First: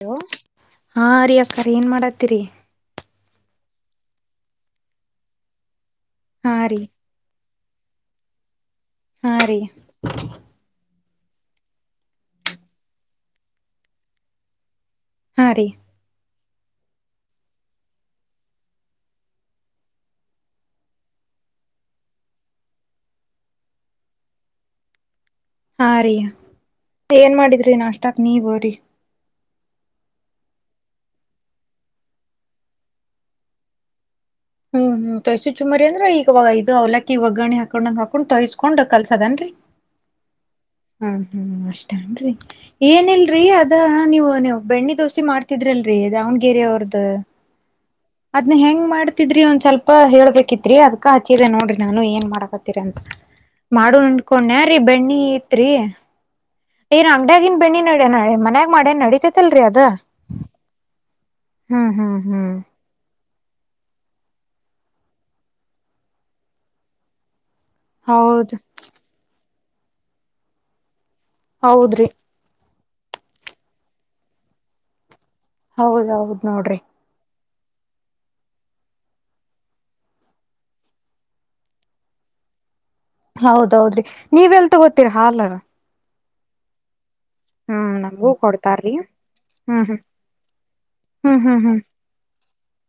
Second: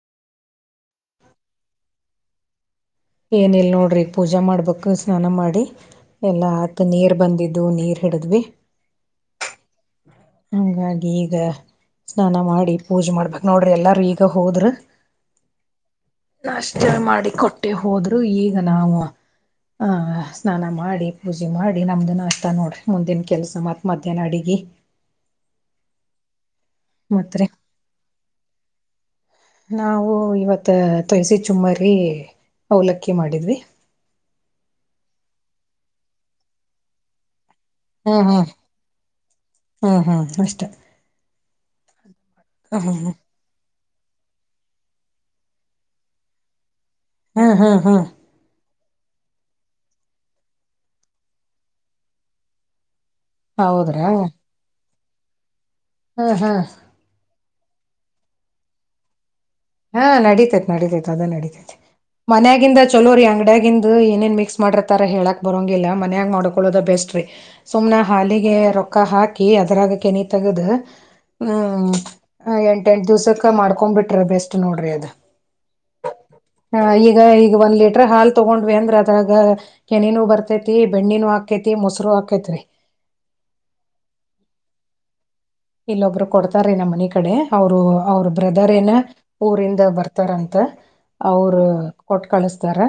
Hello ಹಾ ಅರಿ್ಯಕ್ಕ ರ ಏನ್ ಮಾಡತ್ತೀರಿ ಏನಿಲ್ ನೋಡ್ರಿ ಪೂಜಾ ಮಾಡ್ಬೇಕು ಸ್ನಾನ ಮಾಡಿ ಎಲ್ಲಾ ಹಾ ರೀ ಆತ್ ನೀರ್ ಬಂದಿದ್ದ್ ಇದು ನೀರ್ ಹಿಡಿದ್ವಿ ಹಾ ರೀ ಹಂಗ ಇದ ಸ್ನಾನ ಮಾಡಿ ಪೂಜೆ ಮಾಡ್ಬೇಕಕ್ ನೋಡ್ರಿ ಎಲ್ಲಾರೂ ಈಗ ಹೋದ್ರ ಹಾ ರೀ ನಾಷ್ಟ ಮಾಡಿ ಕೊಟ್ಟ ಹೊಟ್ಟೆ ಹೋದ್ರು ಈಗ ನಾವು ಆಹ ಸ್ನಾನ ಮಾಡಿ ಪೂಜೆ ಮಾಡಿ ನಮ್ದನ್ನು ಹತ ನೋಡ್ರಿ ಮುಂದಿನ ಕೆಲಸ ಮತ್ತ ಮಧ್ಯಾಹ್ನ ಅಡಗಿ ಹಾ ರಯ ಏನ್ ಮಾಡಿದ್ರಿ ನ ಅಷ್ಟಕ್ ನೀವ ಹ್ರ ನಾವು ಇವತ್ತ ತಯಸಿ ಚುಮ್ಮಾರಿ ಅವಲಕ್ಕಿ ಮಾಡಿದ್ವಿ ಹ್ಮ್ ಹ್ಮ್ ತಳ್ಸಿ ಚುಮರಿ ಅಂದ್ರ ಈಗವಾಗ ಇದು ಅವಲಕ್ಕ ಇ ಒಗ್ಗಣೆಾ ಹಾಕೊಂಡಂಗ ಹ್ಮ್ ಹಾಕೊಂಡು ಹ್ಮ್ ತೋರಿಸ್ಕೊಂಡ್ ಕಲ್ಸದೇನ್ರಿ ಹ್ಮ್ ಹ್ಮ್ ಅಷ್ಟ ಹ ಹ್ಮ್ ಅಷ್ಟೇನ್ರಿ ಏನಿಲ್ರಿ ಅದ ನೀವು ನೀವು ಬೆಣ್ಣೆ ದೋಸೆ ಮಾಡ್ತಿದ್ರಲ್ರರಿ ದಾವಣಗೆರೆ ಅವ್ರ್ದು ಹ್ಮ್ ಹ್ಮ್ ಹ್ಮ್ ಅದ್ನ್ನ ಹೆಂಗ ಮಾಡ್ತಿದ್ರಿ ಒಂದ್ ಸ್ವಲ್ಪ ಹೇಳ್ಬೇಕಿತ್ರಿ ಅದಕ ಆಚೀದ ನೋಡ್ರಿ ನಾನು ಏನ್ ಮಾಡಕತ್ತೀರ ಅಂತ ಹೌದ್ರಾ ಮಾಡುಂಕೊಂಡೆ ರೀ ಬೆಣ್ಣಿ ನೀ ರಿ ಹ್ಮ್ ಹ್ಮ್ ರಾಮ ಮಗನ್ ಬೆಣಿ ನಡ ನಾೆ ಮನ್ಯಾಗ ಮಾಡೆ ನಡೀತ ಹಾ ನಡೀಿತೈತ್ ನಡಿತೈತ್ ಅದ ನಡಿತೈತಿ ಹ್ಮ್ ಹ್ಮ್ ಹ್ಮ್ ಮನ್ಯಾಗಿಿಂದ ಚಲೋರಿ ಅಂಗಡಿಯ ಏನೇನ್ ಮಿಕ್ಸ್ ಮಾಡರತಾರ ಹೇಳಕ್ ಬರೋಂಗಿಲ್ಲಾ ಮನ್ಯಾಗ ಮಾಡ್ಕೊಳ್ಳೋದ ಬೆಸ್ಟ್ ರೀ ಸುಮನೆ ಹೌದ್ ಹಾಲಿಗೆ ರೊಕ್ಕ ಹಾಕಿ ಕಿ ಅದರಾಗ ಕೆನಿ ತಗದು ಹೌದ್ರಿ ಟಂಟ್ ದಿವಸಕ ಮಾಡ್ಕೊ್ ಬಿಟ್ರೆ ಬೆಸ್ಟ್ ಷ್ಟ ನೋಡ್ರಿ ಅದ ಹೌದೌದ್ ನೋಡ್ರಿ ಹ ಈಗ ಈಗ ಒಂದ್ ಲೀಟ್ರ ಹಾಲ್ ತಗೊಂಡ್ವಿ ಅಂದ್ರ ಅದ್ರಾಗ ಕೆನಿನೂ ಬರ್ತೈತಿ ಬೆಣ್ಣಿನೂ ಹಾಕೈತಿ ಮೊಸರು ಹಾಕೇತ್ರಿ ಹೌದೌದ್ರಿ ನೀವ ಎಲ್ ತಗೋತೀರಿ ಹಾಲ್ಲ್ಲ ಇಲ್ಲೊಬ್ರು ಕೊಡ್ತಾರೀ ನಮ್ಮ ಮನಗ್ ಕಡೆ ಅವರು ಹ್ಮ್ ಅವ್ರ ನಮಗೂ ಬ್ರದರ್ ಏನ ಕೊಡ್ತಾರ್ರಿ ಊರಿಂದ ಹ್ಮ್ ಬರ್ತಾರಂತ ಹ್ಮ್ ಹ್ಮ್ ಅವರು ಹ್ಮ್ ಹ್ಮ್ ಕೊಟ್ ಕಳಸ್ತ ತರ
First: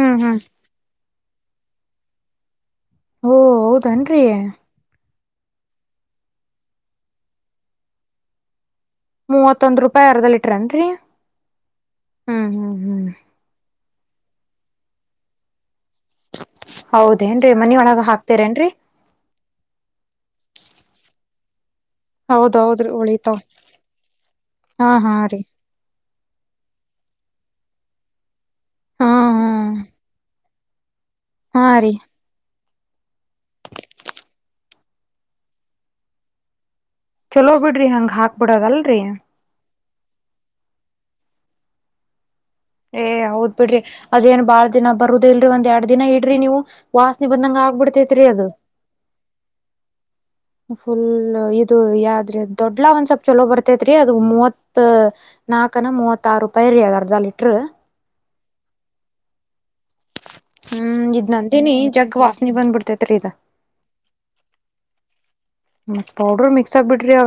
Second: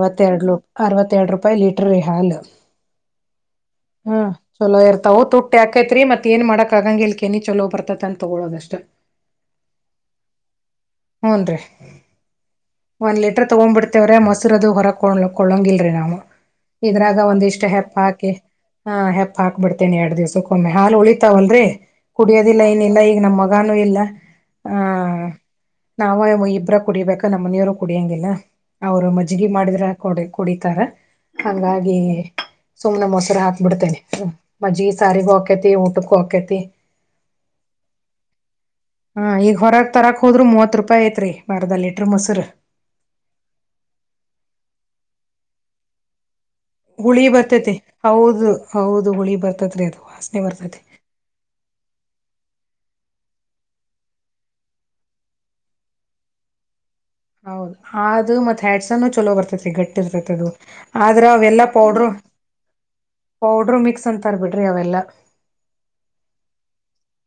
ಹ್ಮ್ ಹ್ಮ್ ಅರವತ್ತೆರಡು ರೂಾಯ ರೂಪಾಯಿ ಲೀಟರ್ ರ ಹಾಲ್ ಓ ಹೌದನ್ರಿ ತ ತುಟ್ಟಿಾಕೈತ್ರಿ ಮತ್ ಏನ್ ಮಾಡಕ್ ಕಗಂಗಿಲ ಕನಿ ಚಲೋ ಬರ್ತ ಅ ತಗೊೊಳ್ಳೋದಷ್ಟು ಮೂವತ್ತೊಂದ್ ರೂಪಾಯಿ ಅರ್ಧ ಲೀಟರ್ನ್ರರಿ ಹೂನ್ರಿ. ಹ್ಮ್ ಹ್ಮ್ ಹ್ಮ್ ವ್ರ ಮೊಸರುದದು ಹೊರಕೊಳ್ಳೊಂಗಿಲ್ರಿ ನಾವು ಇದ್ರಾಗ ಹೌದೇನ್ರರಿ ಒಂದಿಷ್ಟ್ ಮನಿ ಹೆಪ್ಪ ಒಳಗ ಹಾಕಿ ಹಾಕ್ತಿರೇನ್ರರಿ ಆ ಹೆಪ್ಪ ಹಾಕ್ ಬಿಿಡ್ತೇನೆ ಎರಡ್ ದಿವ್ಸ ಒಮ್ಮೆ ಹಾಲ್ ಉಳಿತಾವಲ್ರರಿ ಹ್ಮ್ಮ್. ಕುಡಿಯೋದಿಲ್ಲ ಹೌದೌದ್ರಿ ಏನಿಲ್ಲ ಈಗ ನಮ ಉಳಿತಾವ್ ಮಗಾನು ಇಲ್ಲ ಹಾ ಹಾ ರೀ ಆಹ ನಾವ ಇಬ್ರ ಕುಡಿಬೇಕ ನಮ್ಮನಿಯವರು ಕುಡಿಯಂಗಿಲ್ಲ ಅವ್ರು ಹಾ ಮಜ್ಜಗಿ ಹ್ಮ್ ಮಾಡಿದ್ರ ಕುಡಿ ಕುಡಿತಾರ ಹಾ ರೀ ಹಾಗಾಗಿ ಸುಮ್ನೆ ಮೊಸರ ಹಾಕ್ಬಿಡ್ತೇನೆ ಮಜ್ಜ ಸಾರಿಗೂ ಹಾಕೈತಿ ಊಟಕ್ಕೂ ಹಾಕೈತಿ ಚಲೋ ಬಿಡ್ರಿ ಹಂಗ ಹಾಕ್ ಬಿಿಡದಲ್ರಿ ತರಕ್ ಹೋದ್ರರು ಮೂವತ್ ರೂಪಾಯಿ ಐತ್ರಿ ಬರ್ದ ಲೀಟ್ರ ಮೊಸರು ಏ ಹೌದ್ ಬಿಡ್ರಿ ಅದೇನ್ ಬಾಳ್ ದಿನ ಬರುದ ಇಲ್ರರಿ ಒಂದ್ ಎರಡ್ ದಿನ ಇಡ್ರಿ ನೀವು ಹುಳಿ ವಾಸನೆ ಬಂದಂಗ ಬರ್ತೈತಿ ಆಗ್ಬಿಡ್ತೈತ್ರಿ ಅದು ಹೌದು ಹೌದು ಹುಳಿ ಬರ್ತೈತ್ರಿ ಅದು ವಾಸನೆ ಬರ್ತೈತಿ ಫುಲ್ ಇದು ಯಾದ್ರೆ ದೊಡ್ಲಾ ಒಂದ್ಸಪ್ ಚಲೋ ಬರ್ತೇತ್ರಿ ಅದು ಮೂವತ್ ನಾಕನ ಮೂವತ್ತ ಆರು ರೂಪಾಯಿ ರೀ ಅದರ್ದ ಹೌದು ಆದ ಮತ್ ಹ್ಯಾಡ್ಸನ್ ಚಲೋ ಬರ್ತದೆ ಗಟ್ಟಿ ಇರ್ತ ಅದು ಹ್ಮ್ ಆದ್ರ ಇದ್ ಅವೆಲ್ಲ ನಂದಿನಿ ಪೌಡರು ಜಗ್ ವಾಸನಿ ಬಂದ್ಬಿಡ್ತೇತ್ರಿ ಇದ ಪೌಡ್ರ ಮಿಕ್ಸ್ ಅಂತ ಬಿಡ್ರಿ ಅವೆಲ್ಲ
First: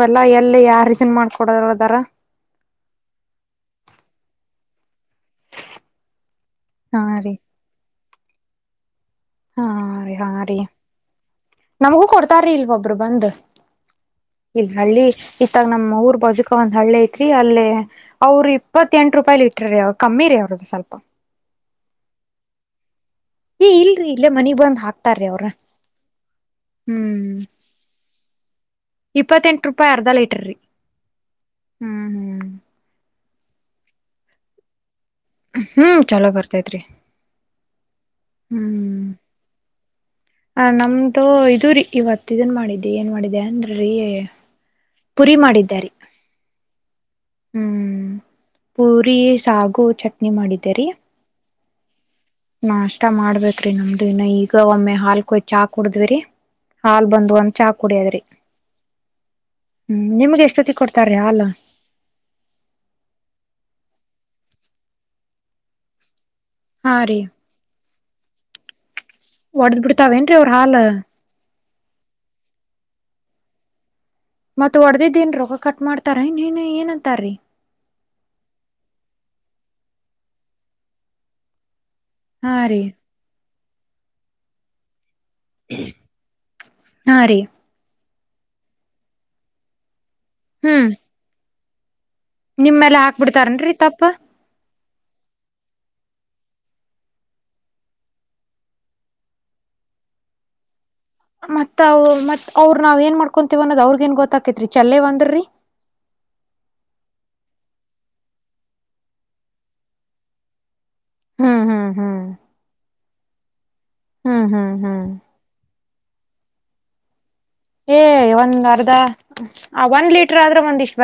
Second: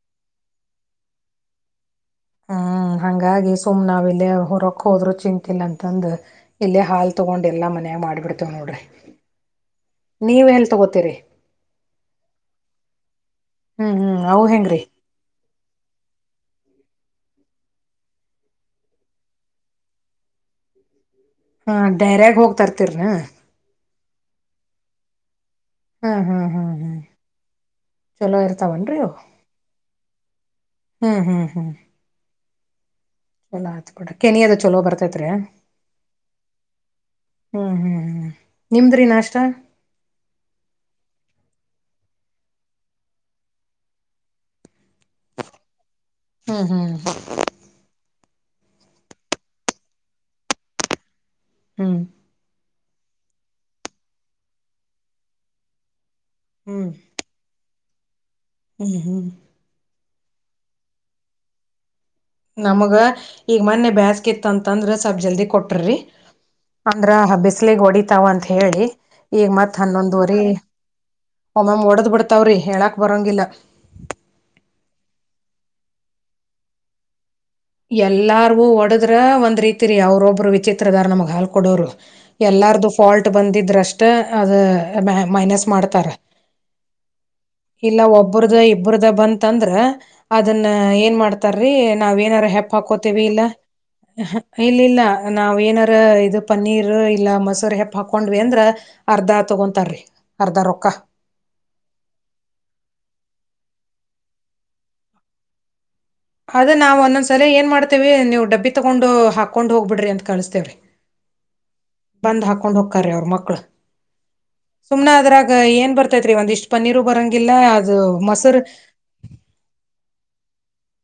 ಎಲ್ಲ ಎಲ್ಲಿ ಯಾರ ರೀತಿನ್ ಮಾಡ್ಕೊಡದಾರ ಹ್ಮ್ ಹಂಗಾಗಿ ಸುಮ್ ನಾವ ಇಲ್ಲ ಹೊರಕ್ ಹೋದ್ರು ಚಿಂತಿಲ್ಲ ಅಂತಂದ ಇಲ್ಲೇ ಹಾ ಹಾಲ್ ರೀ ತೊಗೊಂಡ್ ಎಲ್ಲಾ ಮನಯಾಗ ಮಾಡ್ಬು ಅಡ್ತನೋಡ ಹಾ ರರಿ ಹಾ ರೀ ನಮಗೂ ಕೊಡ್ತಾರೀ ಇಲ್ವೊಬ್ರು ಬಂದ್ ಹ್ಮ್ ಹ್ಮ್ ಅವು ಇಲ್ಲ ಹೆಂಗ್ರಿ ಹಳ್ಳಿ ಇತ್ತಾಗ ನಮ್ಮ ಊರ್ ಬಜಕ್ ಒಂದ್ ಹಳ್ಳಿ ಐತ್ರಿ ಅಲ್ಲೇ ಅವ್ರರು ಇಪ್ಪತ್ತ ಎಂಟು ರೂಪಾಯಿ ಲೀಟ್ರ ರೀ ಅವ ಕಮ್ಮಿ ರೀ ಅವ್ರದ್ದ ಸ್ವಲ್ಪ ಹಾ ಡೈರ್ಯಾಗ ಹೋಗ್ತರ್ತಿರ್ರ ಏ ಇಲ್ರರಿ ಇಲ್ಲೇ ಮನಿಗ್ ಬಂದ್ ಹಾಕ್ತಾರೀ ಅವ್ರ ಹ್ಮ್ ಚಲೋ ಇರ್ತಾವನ್ರಿ ಅವು ಇಪ್ಪತ್ತೆಂಟು ರೂಪಾಯಿ ಅರ್ಧಳ ಇ ತರಿ ಹ್ಮ್ ಹ್ಮ್ ಹ್ಮ್ ಚಲ ಆಯ್ತಬೋಡ ಕೆಿ ಅದ ಚಲೋ ಬರ್ತ್ತೆ ಹ್ಮ್ ಚಲೋ ಬರ್ತತ್್ರಿ ಹ್ಮ್ ಹ್ಮ್ ಹ್ಮ್ ನಿಮ್ದ್ರಿ ನಾಷ್ಟ ಆ ನಮ್ದು ಇದು ರರಿ ಇವತ್ ಇದನ್ ಮಾಡಿದ್ದಿ ಏನ್ ಮಾಡಿದೆ ಅಂದ್ರೀ ಪುರಿ ಮಾಡಾರಿ ಹ್ಮ್ ಹ್ಮ್ ಹ ಪೂರಿ ಸಾಗು ಚಟ್ನಿ ಮಾಡಿದ್ದೀರಿ ಹ್ಮ್ ನಾ ಅಷ್ಟ ಮಾಡ್ಬೇ್ರಿ ನಮ್ದ ಇನ್ನ ಈಗ ಒಮ್ಮೆ ಹಾಲ್ಕಯ ಚಾ ಕುಡದ್ವಿರಿ ಹ್ಮ್ ಹಾಲ್ ಬಂದ ಒಂದ ಚಾ ಕುಡಿಯದ್ರಿ ಹ್ಮ್ ಹ್ಮ್ ಹ್ಮ ನಿಮ್ಗೆ ಎಷ್ಟೊತ್ತ ಕೊಡ್ತಾರ ಅಲ್ಲ ನಮಗ ಈಗ ಮೊನ್ನೆ ಬ್ಯಾಸ್ಕ್ಿ ಇತ್ತ ಅಂತಂದ್ರ ಸ್ವಲ್ ಜಲ್ದಿ ಕೊಟ್ರಿ ಹಾ ಅಂದ್ರ ರೀ ಬಿಸಲಗ್ ಹೊಡಿತಾವ ಅಂತ ಹೇಳಿ ಈಗ ಮತ್ ಒಡ್ದ್ ಬಿಡ್ತಾವೇನ್ರೀ ಹನ್ನೊಂದರಿ ಅವ್ರ ಹಾಲ್ ಒ ಮ್ಯಾಮ್ ಒಡದ್ ಬಿಡ್ತಾವ್ರಿ ಹೇಳಕ್ ಬರಂಗಿಲ್ಲ ಮತ್ ಹೊರ್ದದ ನ್ ರೊೋಗ ಕಟ್ ಮಾಡ್ತಾರ ಇನ್ನ್ ಏನ್ಂತಾರೀ ಎಲ್ಲಾರ್ಗೂ ಒಡದ್ರ ಒಂದ್ ರೀತಿ ರರಿ ಅವ್ರೊಬ್ರು ವಿಚಿತ್ರದಾರ ನಮಗ್ ಹಾಲ್ ಕೊಡೋರು ಹಾ ರೀ ಎಲ್ಲಾರ್ದು ಫಾಲ್ಟ್ ಬಂದಿದ್ರ ಅಷ್ಟ ಅ ಮೈನಸ್ ಮಾಡ್ತಾರ ಹಾ ರೀ ಇಲ್ಲ ಒ ಇಬ್ಬ್ರದು ಇಬ್ಬ್ರದ ಬ ಅಂತಂದ್ರ ಅದನ್ನ ಹ್ಮ್ ಏನ್ ಮಾಡ್ತ ಸರರಿ ನಾವ್ ಹೆಪ್ ನಿಮ್ಮೇಲೆ ಹಾಕೋತೇವಿ ಇಲ್ಲ ಹಾಕ್ಬಿಡ್ತಾರನ್ರಿ ತಪ್ಪ ಇಲ್ಲಿಲ್ಲ ನಾವವು ಏನಾರ ಇ ಪನ್ನೀರ್ ಇಲ್ಲ ಮೊಸೂರು ಹೆಪ್ ಹಾಕೊಂಡ್ವಿ ಅಂದ್ರ ಅರ್ಧ ತಗೊಂತಾರಿ ಅರ್ಧ ರೊಕ್ಕ ಮತ್ ಮತ್ ಅವ್ರರು ನಾವ್ ಏನ್ ಮಾಡ್ಕೊಂತೀವ ಅನ್ನೋದ ಅವ್ರಗ ಏನ್ ಗೊತ್ತಾಕೇತ್ರಿ ಚಲ್ಲೇ ಒಂದ್ರ್ರಿ ಅದ ನಾವವು ಒಂದೊಂದ್ ಸಲ ಏನ್ ಮಾಡ್ತೇವಿ ನೀವು್ ಡಬ್ಬಿ ತಗೊಂಡು ಹಾಕೊಂಡ್ ಹೋಗ್ಬಿಡ್ರಿ ಅಂತ ಕಳಿಸಸ್ತೇವ್ರಿ ಹ್ಮ್ ಹ್ಮ್ ಹ್ಮ್ ಬಂದ್ ಹಾಕೊಂಡ್ ಹಕ್ಕಾರೆ ಅವ್ರ ಮಕ್ಳು ಹ್ಮ್ ಹ್ಮ್ ಹ್ಮ್ ಸುಮ್ನೆ ಅದ್ರಾಗ ಏನ್ ಬರ್ತ ಐತ್ರಿ ಒಂದ ಇಷ್ಟ್ ಪೀರು ಬರಂಗಗೆ ಏ ಒಂದ್ ಅರ್ಧ ಒಂದ್ ಲೀಟರ್ ಆದ್ರೆ ಒಂದ್ಿಷ್ಟ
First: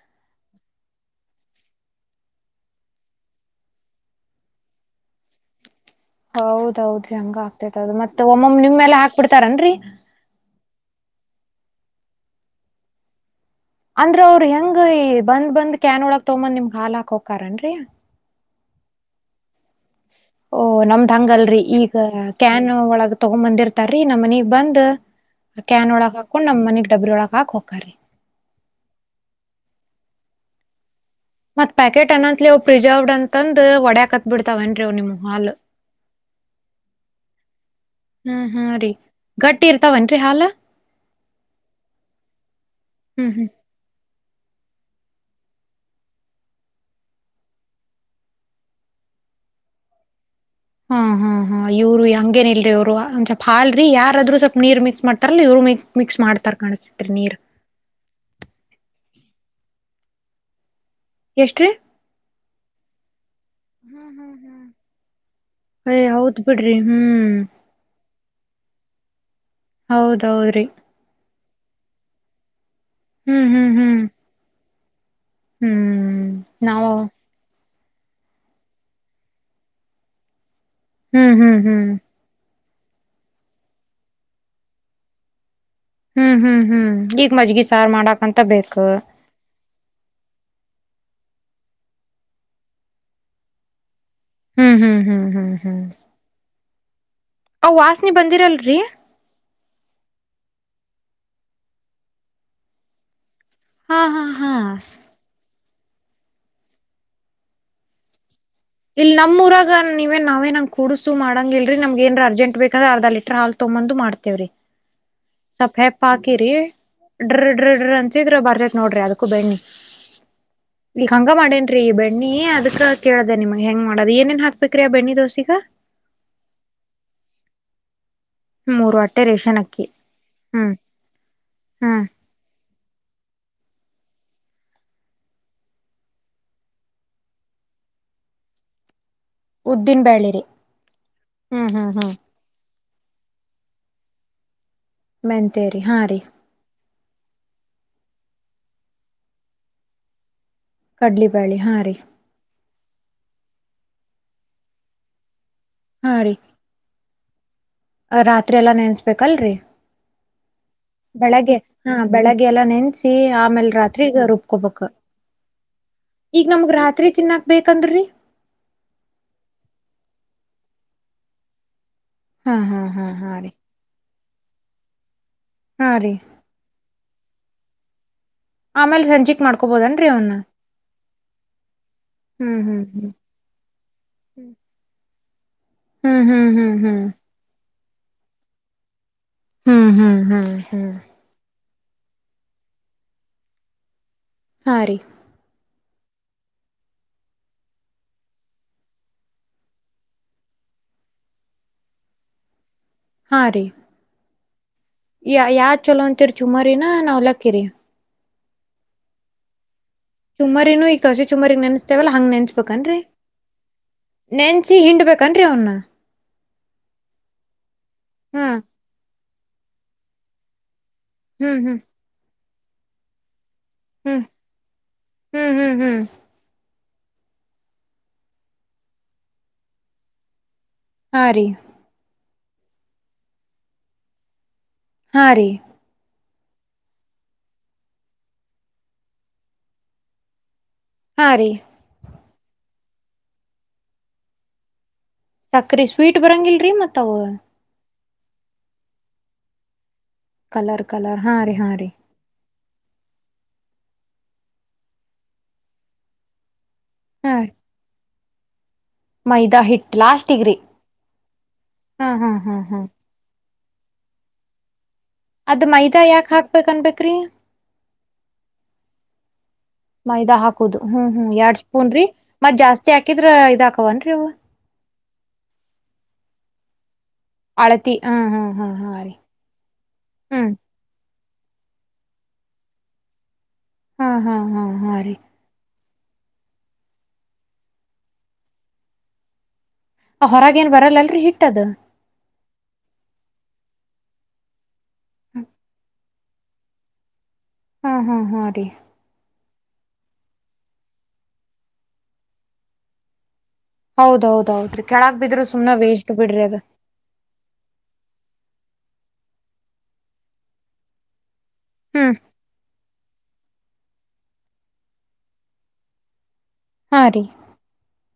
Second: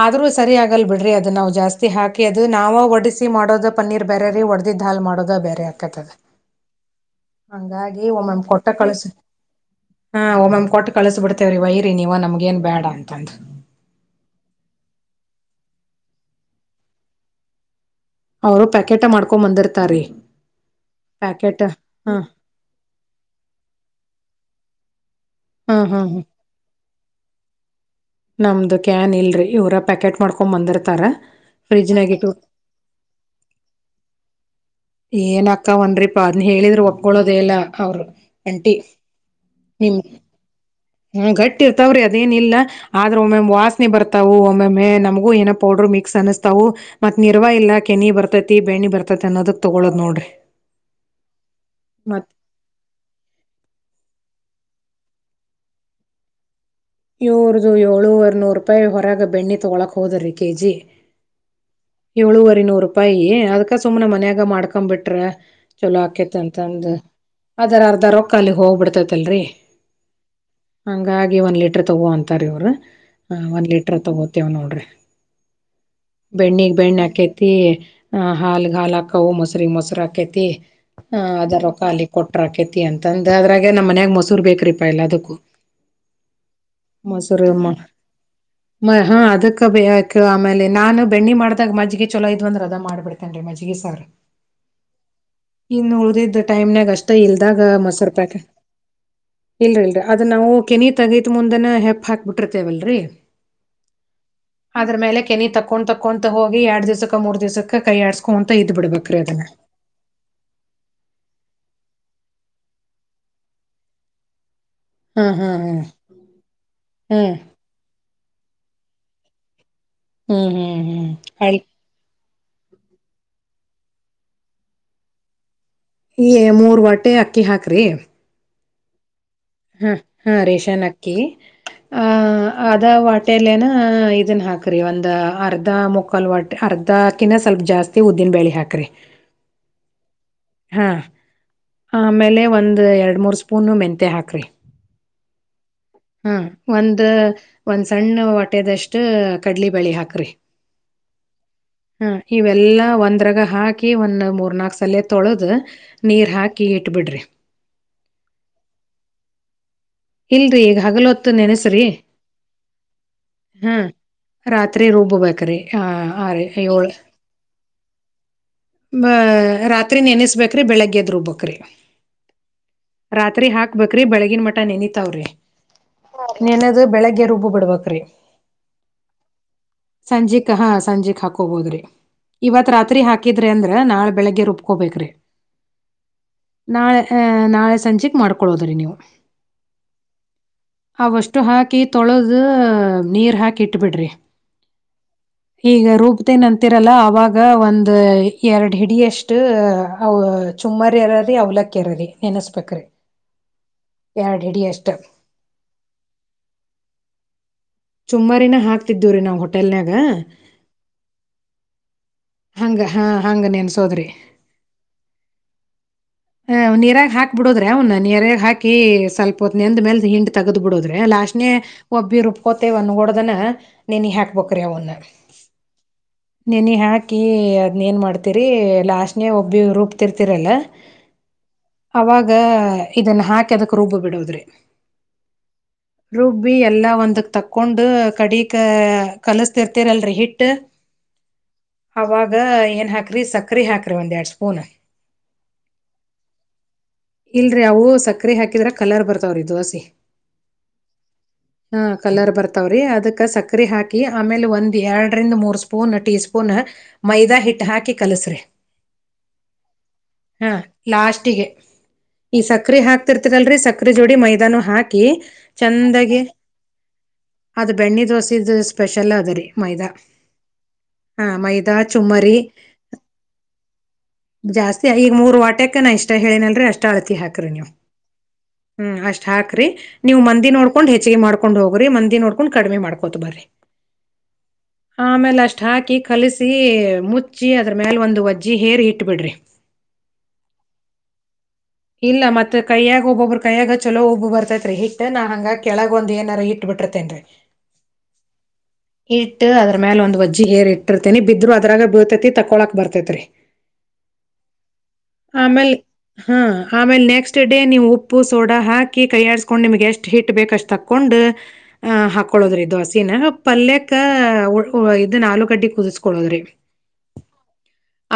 ಆದ್ರೂ ಸರಿ ಆಗಲ್ ಬಿಡ್ರಿ ಅದು ನಾವು ಜಾಸ್ತಿ ಹಾಕಿ ಅದು ನಾವವು ಒಡಿಸಿಿ ಮಾಡೋದ ಪನ್ನೀರ್ ಬೇರೆ ರೀ ಹೊಡ್ದಿ ಹಾಲ್ ಮಾಡೋ ಬೇರೆ ಹೌದೌದ್ರಿ ಹಂಗ ಆಗ್ತೇತ ಹೌದ ಹಂಗಾಗಿ ಮತ್ತತ್ ಒಮ್ಮೊಮ್ ಒಮ್ಮೊಮ್ಮ ಕೊಟ್ಟ ನಿಮ್ೆಲ್ಲಾ ಹಾಕ್ಬ ಬಿಡ್ತಾರನ್ರರಿ ಕೊಟ್ಟು ಕಳಸ್ ಬಿಡ್ತೇವ್ರಿ ವೈರಿೀ ನೀವ ನಮ್ಗ ಏನ್ ಬೇಡ ಅಂತಂದ ಅಂದ್ರ ಅವ್ರ ಹೆಂಗ್ ಬಂದ್ ಬಂದ್ ಕ್ಯಾನ್ ಒಳಗ್ ತಗೊಂದ್ ನಿಮ್ಗ್ ಹಾಲ್ ಹಾಕೋಕನ್ರರಿ ಅವರು ಪ್ಯಾಕೆಟ್ ಮಾಡ್ಕೊಂಡ ಬಂದಿತತಿ ಓ ನಮ್ದ್ ಹಂಗಲ್ರರಿ ಈಗ ಕ್ಯಾನ್ ಒಳಗ್ ತಗೊ ಬಂದಿರ್ತಾರೀ ನಮ್ಮ್ನಗ್ ಬಂದ್ ಹಾ ಕ್ಯಾನ್ ಹಾ ಒಳಗ ಹ ಹಾಕೊಂಡ್ ನಮ್ ಮನಗ್ ಡಬ್್ರರೊಳ ಹಾಕ್ ಹಕಾರಿ ನಮ್ದು ಕ್ಯಾನ್ ಇಲ್ರರಿ ಇವರ ಪ್ಯಾಕೆಟ್ ಮಾಡ್ಕೊಂಡ್ ಬಂದಿರ್ತಾರ ಮತ್ ಫ್ರಿಜ್ನಾಗ ಪ್ಯಾಕೆಟ್ ಇಟ್ಟು ಅನಂತ ಪ್ರಿಸರ್ವಡ್ ಅಂತಂದ ಒಡ್ಯಾಕ್ತ್ ಬಿಡ್ತಾವ ಏನ ಅಕ್ಕವನ್ಿ ಪ ಅ ಹೇಳಿದ್ರರು ಒಗ್ಗಳೋದ ಎಲ್ಲ ಅವರು ಹ್ಮ್ ಹಾ ಅಂಟಿ ರೀ ಗಟ್ಟಿ ನಿಮ ಇರ್ತಾವನ್ರಿ ಹಾಲ ಹಾ ಗಟ್ಟಿರ್ತವ್ರಿ ಅದೇನಿಲ್ಲ ಆದ್ರ ಹ್ಮ್ ಒಮ್ಮ ಹ್ಮ್ ವಾಸನೆ ಬರ್ತಾವು ಒಮ್ಮೊಮ್ಮೆಮಗೂ ಏನೋ ಪೌಡ್ರರ್ ಮಿಕ್ಸ್ ಅನಸ್ತಾವು ಮತ್ ನಿರ್ವ ಇಲ್ಲ ಕೆನಿ ಬರ್ತೈತಿ ಬೆಣ್ಣಿ ಬರ್ತೈತಿ ಅನ್ನೋದಕ್ ತೊಗೊಳೋ್ ನೋಡ್ರಿ ಹ್ಮ್ ಹ್ಮ್ ಹಾ್ ಇವ್ರು ಮತ್ ಹಂಗೇನ್ ಇಲ್ರಿ ಅವ್ರು ಒಂದ್ ಸ್ವಪ ಹಲ್ರಿ ಯಾರಾದ್ರೂ ಸ್ವಲ್ಪ್ ನೀರ್ ಮಿಕ್ಸ್ ಮಾಡ್ ತರಲ್ಲಿ ಇವರು ಮ ಮಿಕ್ಸ್ ಮಾಡತಾರೆ ಇವ್ರದು ಏಳೂವ ನೂರು ರೂಪಾಯಿ ಹೊರಗ ಬೆಣ್ಣಿ ತೊಗೊಕ್ ಹೋದ್ರೀ ಕೆಜಿ ಎಷ್ಟ್ರೀ ಏಳೂುವರಿ ನೂರು ರೂಪಾಯಿ ಅದ್ಕ ಸುಮ್ನೆ ಹ್ಮ್ ಹ್ಮ್ ಮನ್ಯಾಗ ಹ್ಮ್ ಮಾಡ್ಕೊ ಬಿಿಟ್ರ ಚಲೋ ಏ ಆಕೇತ್ ಹೌದ್ ಬಿಡ್ರಿ ಅಂತಂದ ಹ್ಮ್ ಅದರ ಅರ್ಧ ರ ಕಾಲಗ್ ಹೋಗ್ಬಡ್ತೈತಲ್ರರಿ ಹೌದೌದ್ರಿ ಒನ್ಿ ಇ ತಗೋ ಅಂತಾರೆ ಇವ್ರು ಹ ಹ್ಮ್ ಒಂದ್ ಹ್ಮ್ ಲೀಟ್ರ ಹ್ಮ್ ತಗೋತೇವ ನೋಡ್ರಿ ಹ್ಮ್ ಬೆಣ್ಣಗ್ ನಾವು ಬೆಣ್ಣ ಹಕೇತಿ ಹ ಹಾಲ್ ಹಾ ಹಾಕವು ಮೊಸರಿ ಮೊಸರು ಹಾಕೇತಿ ಹ ಹ್ಮ್ ಹ್ಮ್ ಅದರ ಹ್ಮ್ ಖಾಲಿ ಕೊಟ್ರಾಕಿತಿ ಅಂತಂದ ಅ್ರಾಗೆ ನಮ್ಮ ಮನ್ಯಾಗ ಮೊೂರ್ ಬೇಕ್ರೀಪಾ ಎಲ್ಲ ಅದಕ್ಕೂ ಹ್ಮ್ ಹ್ಮ್ ಹ್ಮ್ ಈಗ ಮಜ್ಗಿ ಸಾರು ಮಾಡಕಂತ ಬೇಕು ಬಕ್ ಆಮೇಲೆ ನಾನು ಬೆಣ್ಣಿ ಮಾಡ್ದಾಗ ಮಜ್ಜಿಗೆ ಚಲೋ ಇದ್ಂದ್ರ ಅದ ಮಾಡ್ಬಿಡ್ತೇನ್ರೀ ಮಜ್ಜಿಗೆ ಸಾರು ಹ್ಮ್ ಹ್ಮ್ ಹ್ಮ್ ಹ್ಮ್ ಹ್ಮ್ ಟಮ್ನಾಗಷ್ಟ ಅ್ ವಾಸನೆ ಬಂದಿರಲ್ರರಿ ಇಲ್ರಿ ಇಲ್ರರಿ ಅದನ್ನ ನಾವು ಕೆನಿ ತಗ ತ್ ಮುಂದನ ಹೆಪ್ ಹಾಕ್ಬಿಟ್ಟಿರ್ತೇವಲ್ರರಿ ಹಾ ಹಾ ಹಾ ಅದ್ರ ಮೇಲೆ ಕೆನಿ ತಕ್ಕ ಕೊಂಡ ತಕೊಂತ ಹೋಗಿ ಎರಡ್ ದಿವಸಕ ಮೂರು ದಿವ್ಸ ಕೈ ಆಡಡ್ಕು ಇಲ್ ನಮ್ಮ ಊರಾಗ ನೀವ ನಾವೇ ನಂಗ್ ಕೂಡ್ಸು ಮಾಡಂಗ ಇಲ್ರರಿ ನಮ್ಗ ಏನ್ ಅರ್ಜೆಂಟ್ ಬೇಕ್ರ ಅರ್ಧ ಲೀಟರ್ ಹಾಲ್ ತೊಂದು ಮಾಡ್ೇವ್ರೀ ಹ್ಮ್ ಹ್ಮ್ ಸ್ಪ ಹೆಪ್ಪ ಹಾಕಿರಿ ಹ್ಮ್ ಡ್ರ ಡ್ರಡ್ರಂತ ಶೀ್ರ ಬರೇ ನೋ್ರರಿ ಅದಕ್ಕೂ ಬೆಣಿ ಹ್ಮ್ ಹ್ಮ್ ಹ್ಮ್ ಅಳಿ ನೀ ಅದಕ್ಕ ಕೇಳ ಅ ನಿಮ್ ಹೆಂಗ ಮಾಡದ ಏನೇನ್ ಹಾಕ್ಬೇಕು್ರಿಾ ಬೆ್ಣ ದೋಸಿಗ ಈ ಮೂರ್ ಹೊಟ್ಟೆ ಅಕ್ಕಿ ಹಾಕ್ರಿ ಮೂರು ಅ ಹ್ಮ ಹಾ ರೇಷನ್ ಅಕ್ಕಿ ಆ ಹ್ಮ್ ಅದ ವಾಟೆಲ್ಲ ಏನ ಅಹ ಇದನ್ ಹಾಕ್ರಿ ಒಂದ ಅರ್ಧ ಮುಕ್ಕಾಲ್ ವಟ್ಟೆ ಅರ್ಧಕಿನ್ನ ಸ್ವಲ್ಪ ಜಾಸ್ತಿ ಉದ್ದಿನ ಬೇಳಿ ಹಾಕ್ರಿ ಉದ್ದಿನ್ ಬ್ಯಾೇಳೆ ಹಾ ಆಮೇಲೆ ಒಂದು ಎರಡು ಮೂರ್ ಸ್ಪೂನ್ ಮೆಂಂತೆ ಹಾಕ್ರಿ ಮ ತ್ತೇರಿ ಹಾ ರೀ ಒಂದ್ ಸಣ್ಣ ಹೊಟ್ಟೆದಷ್ಟ ಕಡ್ಲಿ ಬಳಿ ಹಾಕ್ರಿ ಕಡ್ಲಿ ಬ್ಯಾಳಿ ರೀ ಹಾ ಇವೆಲ್ಲಾ ಅಂದ್ರಾಗ ಹಾಕಿ ಒಂದು ಮೂರ್ ನಾಲ್ಕು ಸಲ ತೊಳೆದು ಹಾ ನೀರ್ ರೀ ಹಾಕಿ ಇಟ್ಬಿಡ್ರಿ ರಾತ್ರಿ ಎಲ್ಲಾ ನೆನ್ಸ್ಬೇಕಲ್ರರಿ ಇಲ್ರರಿ ಈಗ ಹಗಲ ಹೊತ್ತು ಬೆಳಗ್ಗೆ ನೆನಸ್ರಿ ಹಾ ಬೆಳಗ್ಗೆ ಎಲ್ಲಾ ನೆನ್ಸಿ ಆಮೇಲ್ ಹ್ಮ ರಾತ್ರಿಗ ರುಬ್ಕೊಬಕ್ ರಾತ್ರಿ ರುಬ್ಬೇಕ್ರಿ ಆ ಆ ರೀ ಈಗ ನಮ್ಗ್ ಏಳ್ ರಾತ್ರಿ ತಿನ್ನಾಕ್ ಬೇಕಂದ್ರಿ ರಾತ್ರಿ ನೆನೆಸ್ಬೇಕ ಅ ರೀ ಬೆಳಗ್ಗೆ ಎದ್ರುಬಕ್ರಿ ಹಾ ಹಾ ಹಾ ಹಾ ರಾತ್ರಿ ರೀ ಹಾಕ್ ಬಕ್ರ ಬೆಳಗ್ ಮ ನೆನ ತೌರ ಹಾ ರೀ ಇನದು ಬೆಳಗ್ಗೆ ಗೆ ರುಬ್ು ಬಿಡ್ಬೇಕ್ರೀ ಆಮೇಲ್ ಸಂಜಿಕ್ ಮಾಡ್ಕೊಬೋದನ್ರಿ ಅವನ್ನ ಸಂಜಿಕ ಹಾ ಸಂಜೆಕ್ ಹಾಕೋಬೋದ್ರಿ ಹ್ಮ್ ಇವತ್ ಹ್ಮ್ ಹ್ಮ್ ರಾತ್ರಿ ಹ್ಮ್ ಹಾಕಿದ್ರಿ ಅಂದ್ರ ನಾಳ ಬೆಳಿಗ್ಗೆ ರುಬ್ಕೋಬೇಕ್ರಿ ಹ್ಮ್ ಹ್ಮ್ ಹ್ಮ್ ನಾಳೆ ಆಹ್ ನಾಳೆ ಸಂಜೆೆಗೆ ಮಾಡ್ಕೊೊಳ್ಳೋದ್ರೀ ನೀವು ಹ್ಮ್ ಹ್ಮ್ ಹ್ಮ್ ಹ್ಮ್ ತೊಳೋದ ನೀರ್ ಹಾಕಿ ಇಟ್ ಬಿಡ್ರಿ ಹಾ ರೀ ಈಗ ರೂಪತೇನ್ ಅಂತಿರಲ್ಲ ಅವಾಗ ಒಂದ ಎರಡ್ ಹಿಡಿಯಷ್ಟ ಚುಮ್ಮರಿ ಇರೀ ಅವ್ಲಕ್ಕಿರರಿ ನೆನೆಸ್ಬೇಕ್ರಿ ಹಾ ರೀ ಿಡಿ ಅಷ್ಟು ಯ ಯಾವ್ ಚಲೋ ಅಂತಿರಿ ಸುಮಾರಿನ ನಾವ್ಲಾಕ್ಕಿರಿ ಸುಮ್ಮಾರಿನಾ ಹಾಕ್ತಿದ್ದವ ರೀಾವು ಹೊಟೆಲ್ನಾಗ ಚುಮರಿನು ಈಗ ದೋಸೆ ಚುಮರಿಗ್ ನೆನ್ಸ್ತೇವಲ್ಲ ಹಂಗ್ ಹಂಗ ನೆನ್ಸ್ಬೇಕನ್ರಿ ಹ ಹಂಗ ನನ್ಸೋದ್ರಿ ನೆನ್ಸಿ ಹಿಂಡ್ಬೇಕನ್ರಿ ಅವನ್ನ ನೀರಾಗ ಹಾಕ್ಬಿಡದ್ರಿ ಅವ ನೀರಾಗ ಹ್ಮ್ ಹಾಕಿ ಸ್ವಲ್ಪ ಪ ನೆಂದ ಮೇಲೆ ಹಂಡಿ ತಗದು ಬಿಡದು ೆ ಲಾಸ್ಟ್ನೇ ಹ್ಮ್ ಹ್ಮ್ ಒಬ್ಬಿರು ಕೊತೆವನ್ನು ಹೊಓಡ್ದನ ನೆನ ಹ್ಮ್ ಹಾಕ್ಬೇಕ್ರಿ ಅವನ್ನ ಹ್ಮ್ ಹ್ಮ್ ಹ್ಮ್ ನೆನಿ ಹಾಕ್ ಹಾಕಿ ಅದನ್ನೇಏನು ಮಾಡ್ತೀರಿ ಲಾಸ್ನೇ ಒಬ್ಬಿ ರೂಬ್ತಿರ್ತಿರಲ್ಲ ಹಾ ರೀ ಆ ಇದನ್ನ ಹಾಕಿ ಅದಕ್ ರೂಬ್ ಬಿಡದ್ರಿ ಹಾ ರೀ ರೂಬ್ಬಿ ಎಲ್ಲ ಒಂದು ತಕ್ಕೊಂಡು ಕಡಿಕ ಕಲಸ್ತಿರ್ತಿರಲ್ರಿ ಹಿಟ್ಟ ಹಾ ರೀ ಅವಾಗ ಏನ್ ಹಾಕ್ರಿ ಸಕ್ರೆ ಹಾಕ್ರಿ ಒಂದ್ ಎರಡು ಸ್ಪೂನ್ ಸಕ್ರ ಸ್ವೀಟ್ ಬರಂಗಿಲ್ರಿ ಮತ್ ಅವ ಸಕ್ರ ಹಾಕಿದ್ರೆ ಕಲರ್ ಬರ್ತಾವ್ರಿ ದದುೋಸಿ ಕಲರ್ ಕಲರ್ ಹಾಂ ರೀ ಹಾ ರೀ ಕಲರ್ ಬರ್ತಾವ್ರಿ ಅದಕ್ ಸಕರೆೆ ಹಾಕಿ ಆಮೇಲೆ ಒಂದ್ ಎರಡರಿಂದ ಮೂರ್ ಸ್ಪೂನ್ ಟೀ ಸ್ಪೂನ್ ಹಾ ಮೈದಾ ಹಿಟ್ಟು ಹಾಕಿ ಕಲಸ್ರಿ ಮೈದಾ ಹಿಟ್ ಹಾ ಲಾಸ್ಟಿಗ್ರಿ ಲಾಸ್ಟ್ಿಗೆ ಹಾ ಹಾ ಈ ಹಾ ಸಕ್ರೆ ಹಾ ಹಾಕ್ತಿರ್ತದಲ್ರರಿ ಸಕ್ರ ಚಕ್ರರೆ ಜಡಿ ಮೈದಾ ನ ಹಾಕ ಅದ್ ಮೈದಾ ಯಾಕಕ್ ಹಾಕ್ಬೇಕ ಅನ್ಬೇಕು ಅದ ಬೆಣ್ಣಿ ದೋಸೆದು ಸ್ಪೆಷಲ್ ಅದ್ರರಿ ಮೈದಾ ಹಾಕುದು ಹ್ಮ್ ಹಾ ಹ್ಮ್ ಎರಡ್ ಮೈದಾ ಸ್ಪೂನ್ ರೀ ಚುಮ್ಮರಿ ಮತ್ ಜಾಸ್ತಿ ಹಾಕಿದ್ರ ಇದಾಕವನ್ರಿ ಅವು ಜಾಸ್ತಿ ಈಗ ಮೂರ್ ವಾಟಕ ನಾ ಇಷ್ಟ ಹೇಳನಲ್ರರಿ ಅಷ್ಟ ಹಾಿ ನೀ ಅಳತಿ ಹಾ ಹಾ ಹಾ ಹ್ಮ ಹಾ ರೀ ಅಷ್ಟ್ ಹಾಕ್ರಿ ನೀವು್ ಮಂದಿ ಹ್ಮ್ ನೋಡ್ಕೊಂಡ್ ಹೆಚ್ಚಿಗೆ ಮಾಡ್ ಹೊಂಡ ಗು್ರ ಮಂದಿ ನೋಡ್ಕೊಂಡ ಕಡಿಮ ಮಾಡಕೋತ ಬರಿ ಹಾ ಹಾ ಹಾ ಹಾ ರೀ ಆಮೇಲೆ ಅಷ್ಟು ಹಾಕಿ ಕಲಸಿ ಮುಚ್ಚಿ ಅದ್ರ ಮ್ಯಾಲ ಒಂದು ವಜ್ಜಿ ಹೇರ್ ಇಟ್ಟ ಬಿಿಡ್ರಿ ಆ ಹೊರಗ ಏನ್ ಬರಲ್ಲಲ್ರಿಿಟ್ಟು ಇಲ್ಲ ಮತ್ತೆ ಕೈಯಾಗ ಒಬ್ಬೊಬ್ರು ಕೈಯಾಗ ಚಲೋ ಒಬ್ಬ ಬರ್ತೈತ್ ರರಿೀ ನಾನ್ ಹಂಗಗೆ ಕೆಳಗೊಂದ ಏನು ಾರ ಇಟ್ ಬಿಿತೇನ್ರಿ ಹಾ ಹಾ ಹಾ ರೀ ಇಟ್ಟ ಅದ್ರ ಮೇಲೆ ಒಂದು ವಜ್ಜ ಏ ಇಿರ್ತನಿ ಬಿದ್ರು ಅದ್ರಾಗ ಬ ಬಿತೈತಿ ತಕೊಳಾಕ್ ಬರ್ತೈತ್ರಿ ಹೌದೌದ ಹೌದುೀ ಕೆಳಗ್ ಬಿದ್ರರು ಸುಮ್ ವೇಷ್ಟ್ ಬಿ ಹಾ ಆಮೇಲೆ ನೆಕ್ಸ್ಟ್ ಡೇ ನೀವು ಉಪ್ಪು ಸೋಡಾ ಹಾಕಿ ಕೈಯ್ಯಾಡಿಸಸ್ಕೊಂಡು ನಿಮ್ಗೆ ಎಷ್ಟು ಹಿಟ್ ಬೇಕು ಅಷ್ಟು ತಕೊಂಡು ಹ್ ಹ್ಮ್ ಹಾಕೊಳ್ಳೋದ್ರಿ ದದು ಹಸಿನ ಪಲ್ಯಕ್ಕ ಇದು ನಾಲ್ು ಗಡ್ಡಿ ಕುದಿಸ್ಕಳೋದ್ರಿ ಹಾ ರೀ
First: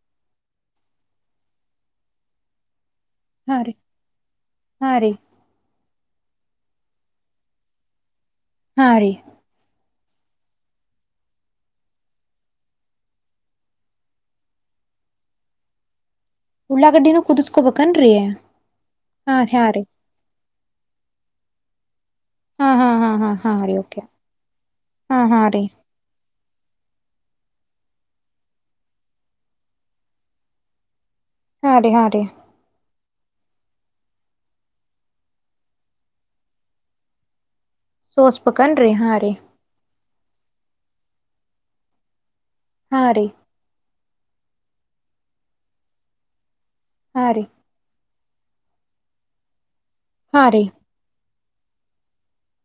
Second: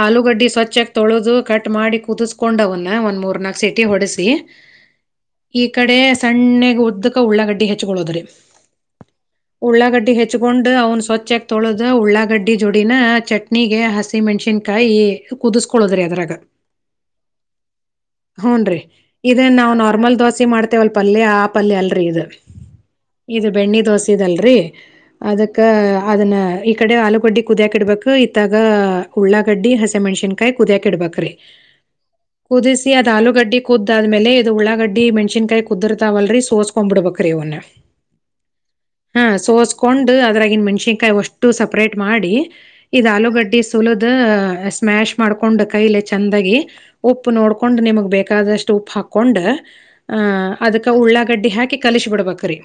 ಆಲೂಗಡ್ಡಿ ಸ್ವಚ್ಛಾಗಿ ತೊಳೆದು ಕಟ್ ಮಾಡಿ ಕುದಿಸ್ಕೊಂಡವನು ಒಂದ್ ಹಾ ರೀ ನಟಿ ಹೊ ಹಾ ರೀ ಕಡೆ ಸಣ್ಣಗ್ ಒದ್ದಕ ಉಳ್ಳಾಗಡ್ಡಿ ಹೆಚ್ಚಕೊಳ್ಳೋದ್ರಿ ಹಾ ರೀ ಡ್ಡಿ ಹೆಚ್ಕೊಂಡ್ ಅವ್ನು ಸ್ವಚ್ಗ ತೊಳೋದ ಉಳ್ಳಾಗಡ್ಡಿ ಜೋಡಿನ ಚಟ್ನಿಗೆ ಹಸಿ ಮೆಣ್ಸಿನ್ಕಾಯಿ ಕುದಿಸ್ಕೊಳದ್ರೀ ಅದ್ರಾಗ ಉುಳ್ಳಾ ಗಡ್ಡಿು ಕುುದು ಹ್ನ್ ರರಿ ಇದೇನ್ ಹಾ ನಾ್ ರೀ ನಾರ್ಮಲ್ ದೋಸೆ ಮಾಡ್ತ ಮತ್ತ ಒಲ್ ಪಲ್ಲಿಯ ಆ ಪಲ್ಲಿಯ ಅಲ್ರಿ ಇದು ಹಾ ಹಾ ಹಾ ಹಾ ಇದು ಹಾ ರೀ ಬೆಣ್ಣಿ ಓಕೆ ದೋಸೆಲ್ರಿ ಹಾ ಹಾ ಅದಕ್ಕ ರೀ ಅದನ್ನ ಈ ಕಡೆ ಆಲೂಗಡ್ಡಿ ಕುದಿಯ್ಯಾಕ ಇಡ್ಬೇಕು ಇತ್ತಾಗ ಉಳ್ಳಾಗಡ್ಡಿ ಹಸೆ ಮೆಣ್ಸಿನ್ಕಾಯಿ ಕುದಿಯಕ್ ಇಡ್ಬೇಕು ಹಾ ರೀ ಹಾಂ ರೀ ಅದ ಆಲೂಗಡ್ಡಿ ಕುದ್ದಾದ್ಮೇಲೆ ಇದು ಉಳ್ಳಾಗಡ್ಡಿ ಮೆಣಸನ್ಕಾಯಿ ಕುದಿರ್ತಾವಲ್ರರಿ ಸೋಸ್ಕೊಂಡ್ ಬಿಡ್ಬೇಕ್ರಿವನ್ನೇ ಸೋಸ್ಬೇಕನ್ರಿ ಹಾ ರೀ ಸೋಸ್ಕೊಂಡು ಅದ್ರಾಗಿನ್ ಮನ್ಷ್ಯ ಕಾಯಿ ಒಷ್ಟು ಸಪ್ರೇಟ್ ಮಾಡಿ ಹಾ ಇದು ರೀ ಆಲೂಗಡ್ಡಿ ಸೋಲೋ ಅ ಸ್ಮ್ಯಾಶ್ ಮಾಡ್ಕೊಂಡು ಕೈಲೆ ಚೆಂದಾಗಿ ಹಾ ಉಪ್ಪು ರೀ ನೋಡ್ಕೊಂಡು ನಿಮಗ್ ಬೇಕು ಬೇಕಾದ್ರಷ್ಟು ಉಪ್ಪ ಹಾಕೊಂಡು ಹ ಹಾ ರೀ ಅದಕ್ಕೆೆ ಉಳ್ಳ ಗಡ್ಡಿ ಹಾಕಿ ಕಲಿಸಿಿ ಬಿಡ್ಬೇಕ್ರೀ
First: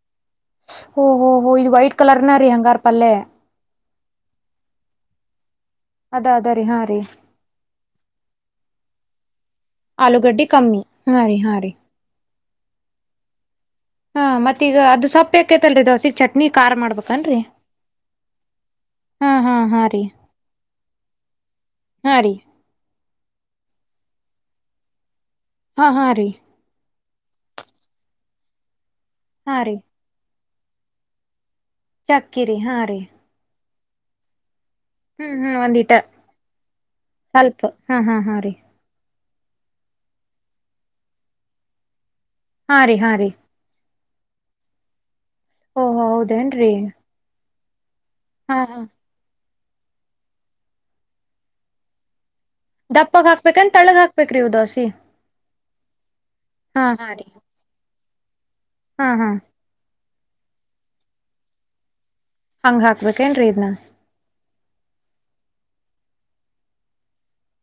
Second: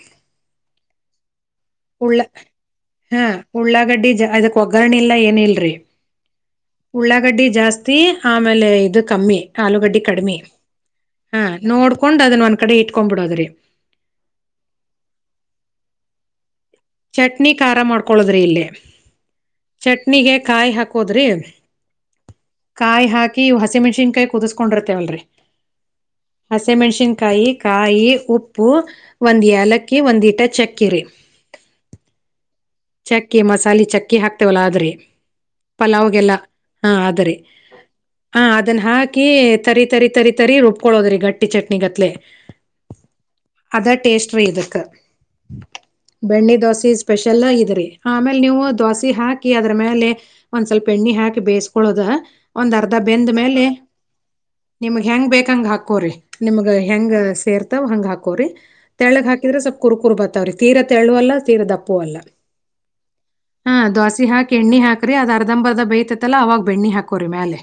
ಓ ಹೊೋ ಹೋ ಇದು ವೈಟ್ ಕಲರ್ ನ ರೀ ಹಂಗಾರ ಪಲ್ಲೆ ಗಡ್ಡಿ ಅದಕ್ ಒಗ್ಗರಣಿಲ್ಲ ಏನಿಲ್ರರಿ ಅದ ಅದ ರೀ ಹಾ ರೀ ಉಳ್ಳಾಗಡ್ಡಿ ಜಾಸ್ತಿ ಆಮೇಲೆ ಇ ಕಮ್ಮಿ ಆಲೂಗಡ್ಡಿ ಕಡಿಮೆ ಹಾ ನೋಡ್ಕೊಂಡ್ ಅದನ್ನ ಕಡೆ ಇಟ್ಕೊಂಡ್ಬ ಬಿಡೋದ್ರಿ ಹಾ ಮತ್ತೀ ಈಗ ಅದು ಸೊಪ್ಪಕೇತಲ್ರಿ ದಸಿಗ್ ಚಟ್ನಿ ಖಾರ ಮಾಡ್ಬೇಕನ್ರಿ ಚಟ್ನಿ ಖಾರ ಮಾಡ್ಕೊಳದ್ರಿ ಇಲ್ಲಿ ಹಾ ಹಾ ಹಾ ರೀ ಚಟ್ನಿಗೆ ಕಾಯಿ ಹಾಕೋದ್ರಿ ಹಾ ರೀ ಕಾಯಿ ಹಾಕಿ ಹಕಿ ಹಸಿ ಮಣಸಿನ್ಾಯ ಕುದ್ಕೊಂಡಿರತವಲ್ರಿ ಹಾ ಹಾ ರೀ ಕೈ ಕಾಯಿ ಉಪ್ಪು ಒಂದ್ ಹಾ ರೀ ಯಲಕ್ಕೆ ಒಂದಿ ಟಚ್ ಪಚ್ಚಕ್ಕಿರಿ ಚಾಕಿ ರ ಹಾ ರೀ ಚಕ್ಕಿ ಹಾಕ್ತವಲ್ಲ [unintelligible] ಹ್ಮ್ ಹ್ಮ್ ಒಂದಿಟ ಪಲಾವ್ಗೆಲ್ಲ ಹ್ರ ಸ್ವಲ್ಪ ಹಾ ಹಾ ಹಾ ಹ ರೀ ಅದ ಹ ಹಾಕಿ ತರಿ ತರಿ ತರಿ ತರಿ ರುಬ್ಕೊಳ್ಳೋದ್ರಿ ಗಟ್ಟಿ ಚಟ್ನಿಗತ್ಲೆ ಹಾಂ ರೀ ಹಾ ರೀ ಅದಾ ಟೇಸ್ಟ್್ರ ಇದುಕ್ಕೆ ಓಹ ಹೌದೇನ್ರಿ ಚೆಲ್ಲ ಇದ್ರೆ ಆಮೇಲೆ ಹಾ ನೀವು ಹಾ ದೋಸೆ ಹಾಕಿ ಹಾಕಿ ಅದ್ರ ಮೇಲೆ ಒಂದ್ ಸ್ವಲ್ಪ ಎಣ್ಣೆ ಹಾಕಿ ಬೇಯಿಸಕೊಳ್ಳೋದ ಒಂದ್ ಅರ್ಧ ದಪ್ಪಗ್ ಬೆಂದ ಮೇಲೆ ಹಾಕ್ಬೇಕನ್ ತಳ್ಳಗ್ ಹಾಕ್ಬೇಕ್ರಿ ಇವ್ ದೋಸಿ ನಿಮಗ್ ಹೆಂಗ್ ಬೇಕಂಗ ಹಾಕೋರಿ ನಿಮ್ಗ ಹಾ ಹಾ ಹೆಂಗ ರೀ ಸೇರ್ತಾವ್ ಹಂಗ ಹಾಕ ಕರಿ ಹಾ ತೆಳಗ್ ಹಾ ಹಾಕಿದ್ರೆ ಸ್ವಲ್ ಕುರ್ಕುರ್ ಬತ್ತೆ ತೀರ ತೆ ಹೇಳುವ ಅಲ್ಲ ತೀರ ದ ಅಪ್ಪ ಅಲ್ಲ ಹಂಗ್ ಹಾಕ್ಬೇಕೇನ್ರೀ ಇದ್ನ ಹಾ ದೋಸೆ ಹಾಕ್ ಎಣ್ಣೆ ಹಾಕ್ ಹಾ್ರರಿ ಅದ ಅರ್ಧಂಬರ್ಧ ಬೇಯತತಲ್ಲ ಅವಾಗ ಬೆಣ್ಣಿ ಹಾಕೋರರಿ ಮೇಲೆ